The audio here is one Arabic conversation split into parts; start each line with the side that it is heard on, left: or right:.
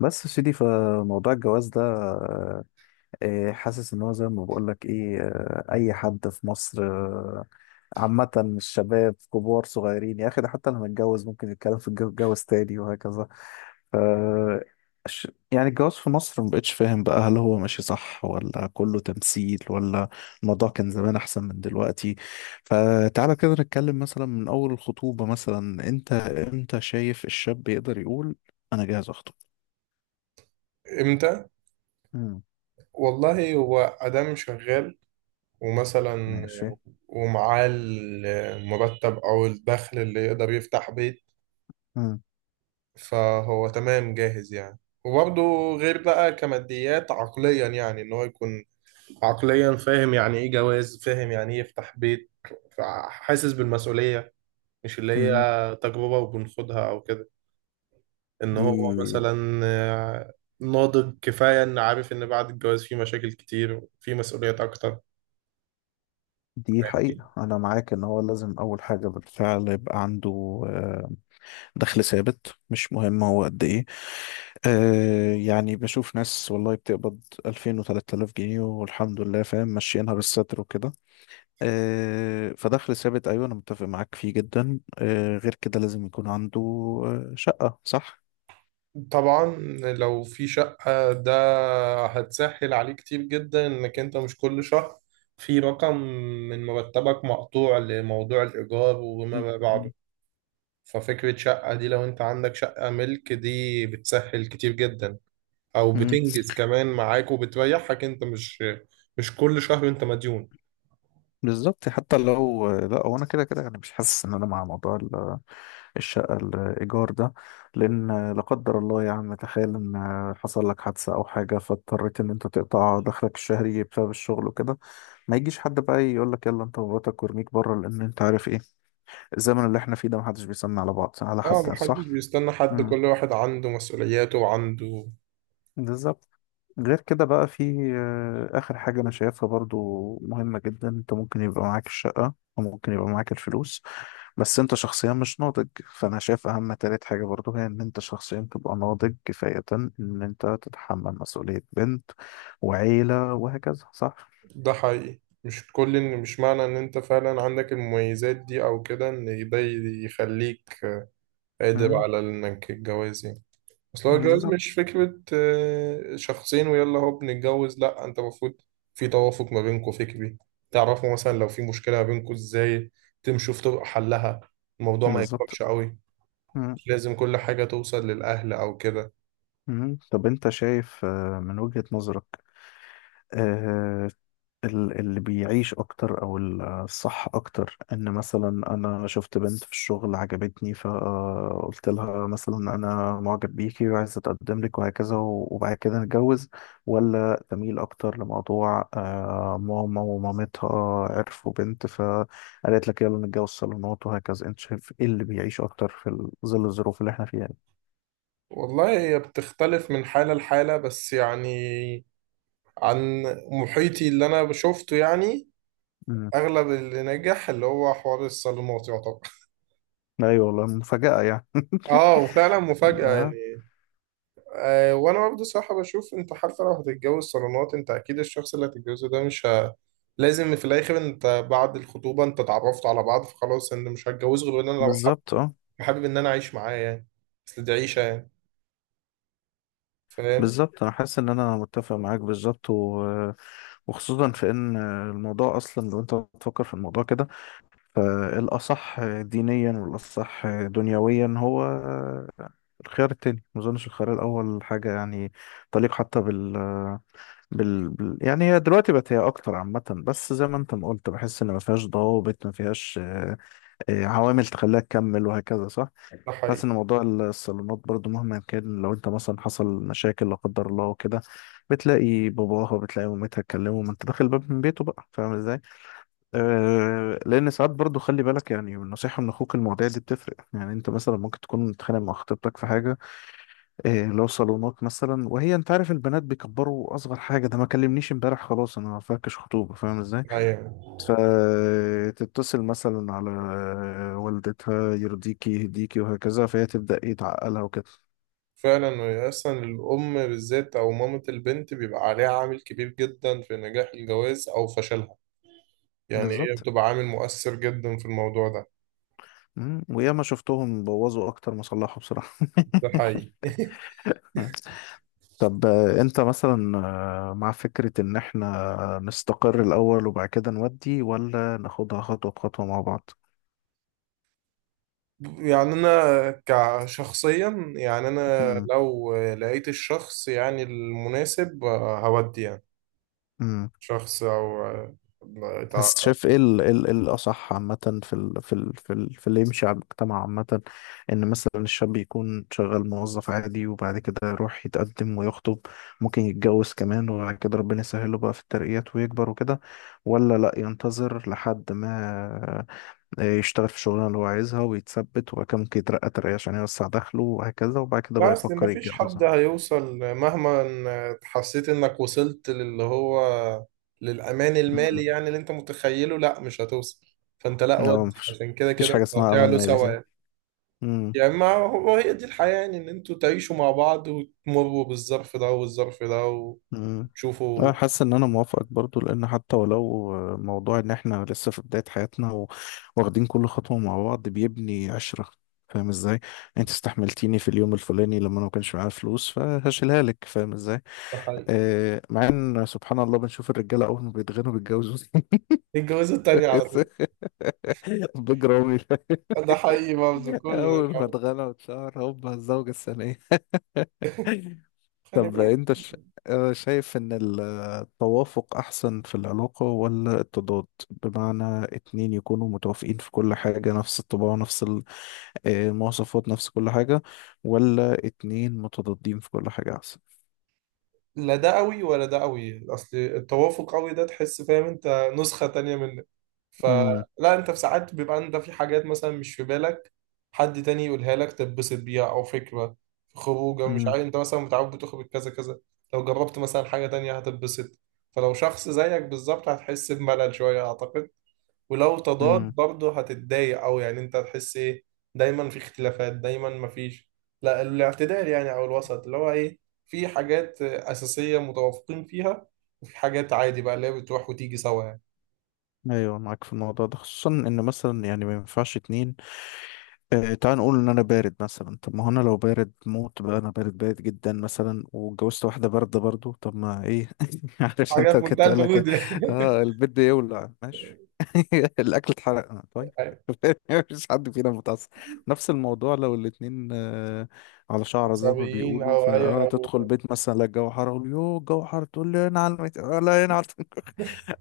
left: بس يا سيدي، فموضوع الجواز ده، حاسس ان هو زي ما بقول لك ايه، اي حد في مصر. عامة الشباب كبار صغيرين يا اخي، ده حتى لما اتجوز ممكن يتكلم في الجواز تاني وهكذا. ف يعني الجواز في مصر مبقتش فاهم بقى، هل هو ماشي صح، ولا كله تمثيل، ولا الموضوع كان زمان احسن من دلوقتي؟ فتعالى كده نتكلم مثلا من اول الخطوبة. مثلا انت امتى شايف الشاب يقدر يقول انا جاهز اخطب؟
right: امتى؟ والله هو ادم شغال، ومثلا
left: ماشي.
right: ومعاه المرتب او الدخل اللي يقدر يفتح بيت،
left: مم.
right: فهو تمام جاهز يعني. وبرضه غير بقى كماديات، عقليا يعني ان هو يكون عقليا فاهم يعني ايه جواز، فاهم يعني ايه يفتح بيت، حاسس بالمسؤولية، مش اللي هي
left: مم.
right: تجربة وبنخدها او كده. ان هو
left: دي
right: مثلا ناضج كفاية، ان عارف ان بعد الجواز في مشاكل كتير وفي مسؤوليات اكتر.
left: دي
right: فاهمني؟
left: حقيقة، أنا معاك إن هو لازم أول حاجة بالفعل يبقى عنده آه، دخل ثابت، مش مهم هو قد إيه. يعني بشوف ناس والله بتقبض 2000 و3000 جنيه، والحمد لله فاهم ماشيينها بالستر وكده. فدخل ثابت أيوه، أنا متفق معاك فيه جدا. غير كده لازم يكون عنده شقة، صح؟
right: طبعا. لو في شقة، ده هتسهل عليه كتير جدا، انك انت مش كل شهر في رقم من مرتبك مقطوع لموضوع الإيجار
left: مم.
right: وما بعده. ففكرة شقة دي، لو انت عندك شقة ملك، دي بتسهل كتير جدا، او
left: مم.
right: بتنجز كمان معاك وبتريحك، انت مش كل شهر انت مديون.
left: بالظبط. حتى لو لا، هو انا كده كده يعني مش حاسس ان انا مع موضوع الشقه الايجار ده، لان لا قدر الله يا عم، تخيل ان حصل لك حادثه او حاجه فاضطريت ان انت تقطع دخلك الشهري بسبب الشغل وكده، ما يجيش حد بقى يقول لك يلا انت ومراتك، وارميك بره، لان انت عارف ايه الزمن اللي احنا فيه ده، محدش بيسمع على بعض، على حد
right: اه، محدش
left: صح.
right: بيستنى حد،
left: امم
right: كل واحد عنده مسؤولياته وعنده.
left: بالظبط. غير كده بقى في آخر حاجة أنا شايفها برضو مهمة جدا. أنت ممكن يبقى معاك الشقة، وممكن يبقى معاك الفلوس، بس انت شخصيا مش ناضج. فانا شايف اهم تالت حاجة برضو هي ان انت شخصيا تبقى ناضج كفاية ان انت تتحمل مسؤولية بنت وعيلة وهكذا، صح.
right: ده حقيقي، مش معنى ان انت فعلا عندك المميزات دي او كده ان ده يخليك قادر
left: مم،
right: على انك الجواز يعني. اصل هو الجواز
left: بالظبط.
right: مش فكرة شخصين ويلا هو بنتجوز، لا انت المفروض في توافق ما بينكم فكري، تعرفوا مثلا لو في مشكلة ما بينكم ازاي تمشوا في طرق حلها، الموضوع ما
left: بالظبط.
right: يكبرش قوي.
left: مم.
right: مش لازم كل حاجة توصل للأهل او كده.
left: مم. طب انت شايف من وجهة نظرك، آه، اللي بيعيش اكتر، او الصح اكتر، ان مثلا انا شفت بنت في الشغل عجبتني فقلت لها مثلا انا معجب بيكي وعايز اتقدم لك وهكذا، وبعد كده نتجوز، ولا تميل اكتر لموضوع ماما ومامتها عرفوا بنت فقالت لك يلا نتجوز صالونات وهكذا؟ انت شايف ايه اللي بيعيش اكتر في ظل الظروف اللي احنا فيها دي؟
right: والله هي بتختلف من حالة لحالة، بس يعني عن محيطي اللي انا شفته يعني،
left: مم.
right: اغلب اللي نجح اللي هو حوار الصالونات يعتبر.
left: ايوه والله، مفاجأة يعني
right: اه، وفعلا مفاجأة
left: آه،
right: يعني. آه، وانا برضه صراحة بشوف انت حتى لو هتتجوز صالونات، انت اكيد الشخص اللي هتتجوزه ده مش ه... لازم في الاخر، انت بعد الخطوبة انت اتعرفت على بعض، فخلاص انت مش هتجوز غير انا لو حابب
left: بالظبط، اه.
right: ان انا اعيش معاه يعني. اصل دي عيشة يعني. فاهم؟
left: بالظبط، انا حاسس ان انا متفق معاك بالظبط. وخصوصا في ان الموضوع اصلا، لو انت بتفكر في الموضوع كده، فالاصح دينيا والاصح دنيويا هو الخيار التاني. ما اظنش الخيار الاول حاجه يعني تليق حتى بال... بال... بال يعني. هي دلوقتي بقت هي اكتر عامه، بس زي ما انت ما قلت، بحس ان ما فيهاش ضوابط، ما فيهاش عوامل تخليها تكمل وهكذا، صح.
right: ده حقيقي.
left: حاسس ان موضوع الصالونات برضو مهما كان، لو انت مثلا حصل مشاكل لا قدر الله وكده، بتلاقي باباها، بتلاقي مامتها اتكلموا، ما انت داخل باب من بيته بقى. فاهم ازاي؟ آه، لان ساعات برضو خلي بالك يعني، النصيحه من اخوك، المواضيع دي بتفرق يعني. انت مثلا ممكن تكون متخانق مع خطيبتك في حاجه، آه، لو صالونات مثلا، وهي انت عارف البنات بيكبروا، اصغر حاجه ده ما كلمنيش امبارح، خلاص انا ما فاكش خطوبه. فاهم ازاي؟
right: ايوه،
left: فتتصل مثلا على والدتها، يرضيكي يهديكي وهكذا، فهي تبدا ايه تعقلها وكده.
right: فعلا اصلا الام بالذات او مامة البنت بيبقى عليها عامل كبير جدا في نجاح الجواز او فشلها، يعني هي
left: بالظبط.
right: بتبقى عامل مؤثر جدا في الموضوع ده.
left: مم. وياما شفتهم بوظوا اكتر ما صلحوا بصراحة
right: ده حقيقي.
left: طب انت مثلا مع فكرة ان احنا نستقر الاول وبعد كده نودي، ولا ناخدها خطوة بخطوة مع بعض؟
right: يعني انا كشخصيا، يعني انا
left: مم.
right: لو لقيت الشخص يعني المناسب، هودي يعني
left: مم.
right: شخص او آه، لا
left: بس
right: تع-
left: شايف ايه إيه إيه الأصح عامة، في اللي يمشي على المجتمع عامة؟ إن مثلا الشاب يكون شغال موظف عادي وبعد كده يروح يتقدم ويخطب، ممكن يتجوز كمان، وبعد كده ربنا يسهله بقى في الترقيات ويكبر وكده، ولا لأ ينتظر لحد ما يشتغل في الشغلانة اللي هو عايزها ويتثبت، وبعد كده ممكن يترقى ترقية عشان يوسع دخله وهكذا، وبعد كده
right: لا،
left: بقى
right: اصل ما
left: يفكر
right: فيش
left: يتجوز؟
right: حد هيوصل، مهما إن حسيت انك وصلت للي هو للامان المالي
left: مم.
right: يعني اللي انت متخيله، لا مش هتوصل. فانت لا،
left: لا،
right: ودي
left: مفيش
right: عشان كده
left: مفيش
right: كده
left: حاجة
right: انت
left: اسمها أمان
right: هتعلو
left: مالي،
right: سوا
left: صح؟
right: يعني. يعني ما هو هي دي الحياة يعني، إن أنتوا تعيشوا مع بعض وتمروا بالظرف ده والظرف ده
left: مم. أنا
right: وتشوفوا.
left: حاسس إن أنا موافقك برضو، لأن حتى ولو موضوع إن إحنا لسه في بداية حياتنا، واخدين كل خطوة مع بعض بيبني عشرة. فاهم إزاي؟ أنت استحملتيني في اليوم الفلاني لما أنا ما كانش معايا فلوس، فهشيلها لك. فاهم إزاي؟
right: ده حقيقي.
left: آه، مع إن سبحان الله بنشوف الرجالة أول ما بيتغنوا بيتجوزوا
right: الجوازة التانية على طول.
left: بجرامي،
right: ده حقيقي برضه، كله مش
left: أول ما
right: عارف.
left: اتغنى واتشهر، هوبا الزوجة الثانية.
right: خلي
left: طب
right: بالك.
left: انت ش... آه، شايف ان التوافق احسن في العلاقة، ولا التضاد؟ بمعنى اتنين يكونوا متوافقين في كل حاجة، نفس الطباع، نفس المواصفات، نفس كل حاجة، ولا اتنين متضادين في كل حاجة احسن؟
right: لا ده قوي ولا ده قوي، اصل التوافق قوي ده تحس فاهم انت نسخة تانية منك،
left: امم.
right: فلا انت في ساعات بيبقى انت في حاجات مثلا مش في بالك، حد تاني يقولها لك تتبسط بيها، او فكرة في خروجه، مش
left: امم.
right: عارف انت مثلا متعود بتخرج كذا كذا، لو جربت مثلا حاجة تانية هتتبسط. فلو شخص زيك بالظبط هتحس بملل شوية اعتقد. ولو تضاد
left: امم.
right: برضه هتتضايق أوي، يعني أنت هتحس إيه، دايما في اختلافات، دايما مفيش. لا، الاعتدال يعني أو الوسط، اللي هو إيه، في حاجات أساسية متوافقين فيها، وفي حاجات عادي بقى اللي هي بتروح وتيجي سوا يعني.
left: ايوه، معاك في الموضوع ده، خصوصا ان مثلا يعني ما ينفعش اتنين، تعال نقول ان انا بارد مثلا، طب ما هو انا لو بارد موت بقى، انا بارد بارد جدا مثلا، واتجوزت واحده بارده برضو، طب ما ايه عارف
right: حاجات
left: انت،
right: في منتهى
left: كنت قال
right: البرود.
left: لك اه البيت بيولع، ماشي الاكل اتحرق، طيب
right: أيوة.
left: مفيش حد فينا متعصب. نفس الموضوع لو الاتنين على شعره زي ما
right: عصبيين
left: بيقولوا،
right: أو أي
left: فاه
right: أو
left: تدخل بيت مثلا، لا الجو حر، اقول يو الجو حر، تقول لي انا على الميت، لا انا على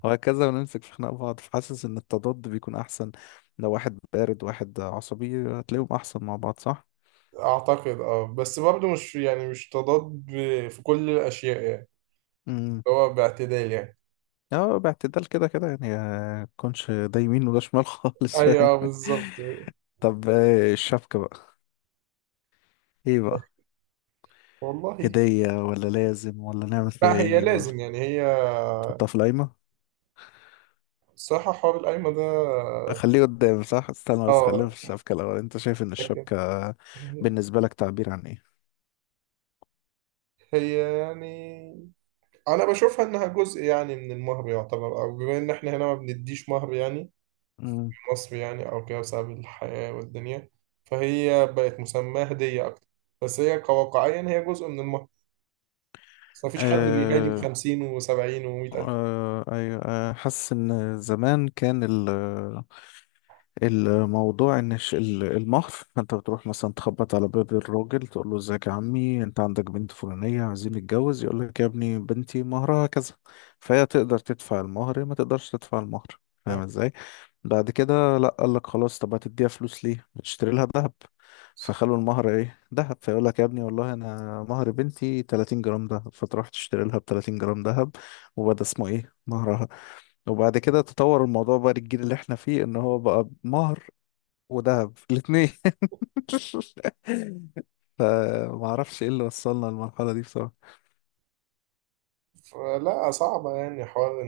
left: وهكذا، ونمسك في خناق بعض. فحاسس ان التضاد بيكون احسن. لو واحد بارد واحد عصبي، هتلاقيهم احسن مع بعض، صح.
right: أعتقد أه، بس برضه مش يعني مش تضاد في كل الأشياء يعني،
left: امم.
right: اللي هو باعتدال يعني.
left: اه، باعتدال كده كده يعني، كونش ده يمين وده شمال خالص، فاهم.
right: أيوه بالظبط.
left: طب الشبكة بقى ايه بقى،
right: والله.
left: هدية ولا لازم، ولا نعمل فيها
right: لا هي
left: ايه، ولا
right: لازم، يعني هي
left: تحطها في القايمة؟
right: الصراحة حوار القايمة ده.
left: خليه قدام، صح، استنى بس.
right: اه.
left: خلينا في الشبكة الأول. أنت شايف إن
right: لكن
left: الشبكة بالنسبة لك تعبير عن إيه؟
right: هي يعني أنا بشوفها إنها جزء يعني من المهر يعتبر، أو بما إن إحنا هنا ما بنديش مهر، يعني في مصر يعني أو كده بسبب الحياة والدنيا، فهي بقت مسماة هدية أكتر، بس هي كواقعيا هي جزء من المهر، بس مفيش حد بيهادي
left: امم.
right: بـ50 و70 و100,000.
left: أيوة، حاسس إن زمان كان الموضوع، إن المهر، أنت بتروح مثلا تخبط على باب الراجل، تقول له إزيك يا عمي، أنت عندك بنت فلانية، عايزين نتجوز، يقول لك يا ابني، بنتي مهرها كذا، فهي تقدر تدفع المهر، ما تقدرش تدفع المهر. فاهم
right: آه.
left: إزاي؟ بعد كده لا، قال لك خلاص، طب هتديها فلوس ليه، اشتري لها ذهب. فخلوا المهر ايه، ذهب. فيقول لك يا ابني والله انا مهر بنتي 30 جرام ذهب، فتروح تشتري لها ب 30 جرام ذهب، وبدا اسمه ايه، مهرها. وبعد كده تطور الموضوع بقى للجيل اللي احنا فيه، ان هو بقى مهر وذهب الاثنين فما اعرفش ايه اللي وصلنا للمرحله دي بصراحه.
right: فلا صعبة يعني، حوار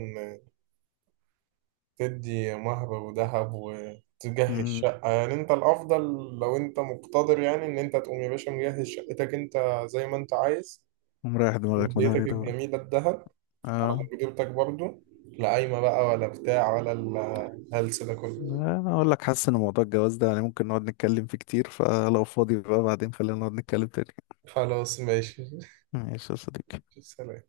right: تدي مهر وذهب وتجهز
left: امم.
right: شقة، يعني انت الافضل لو انت مقتدر، يعني ان انت تقوم يا باشا مجهز شقتك انت زي ما انت عايز،
left: ومريح دماغك من الهري
right: وبديتك
left: ده بقى.
right: الجميلة الذهب على
left: اه،
right: مقدرتك برضو، لا قايمة بقى ولا بتاع ولا الهلس ده كله.
left: انا اقول لك حاسس ان موضوع الجواز ده يعني ممكن نقعد نتكلم فيه كتير، فلو فاضي بقى بعدين خلينا نقعد نتكلم تاني.
right: خلاص ماشي.
left: ماشي يا صديقي.
right: سلام.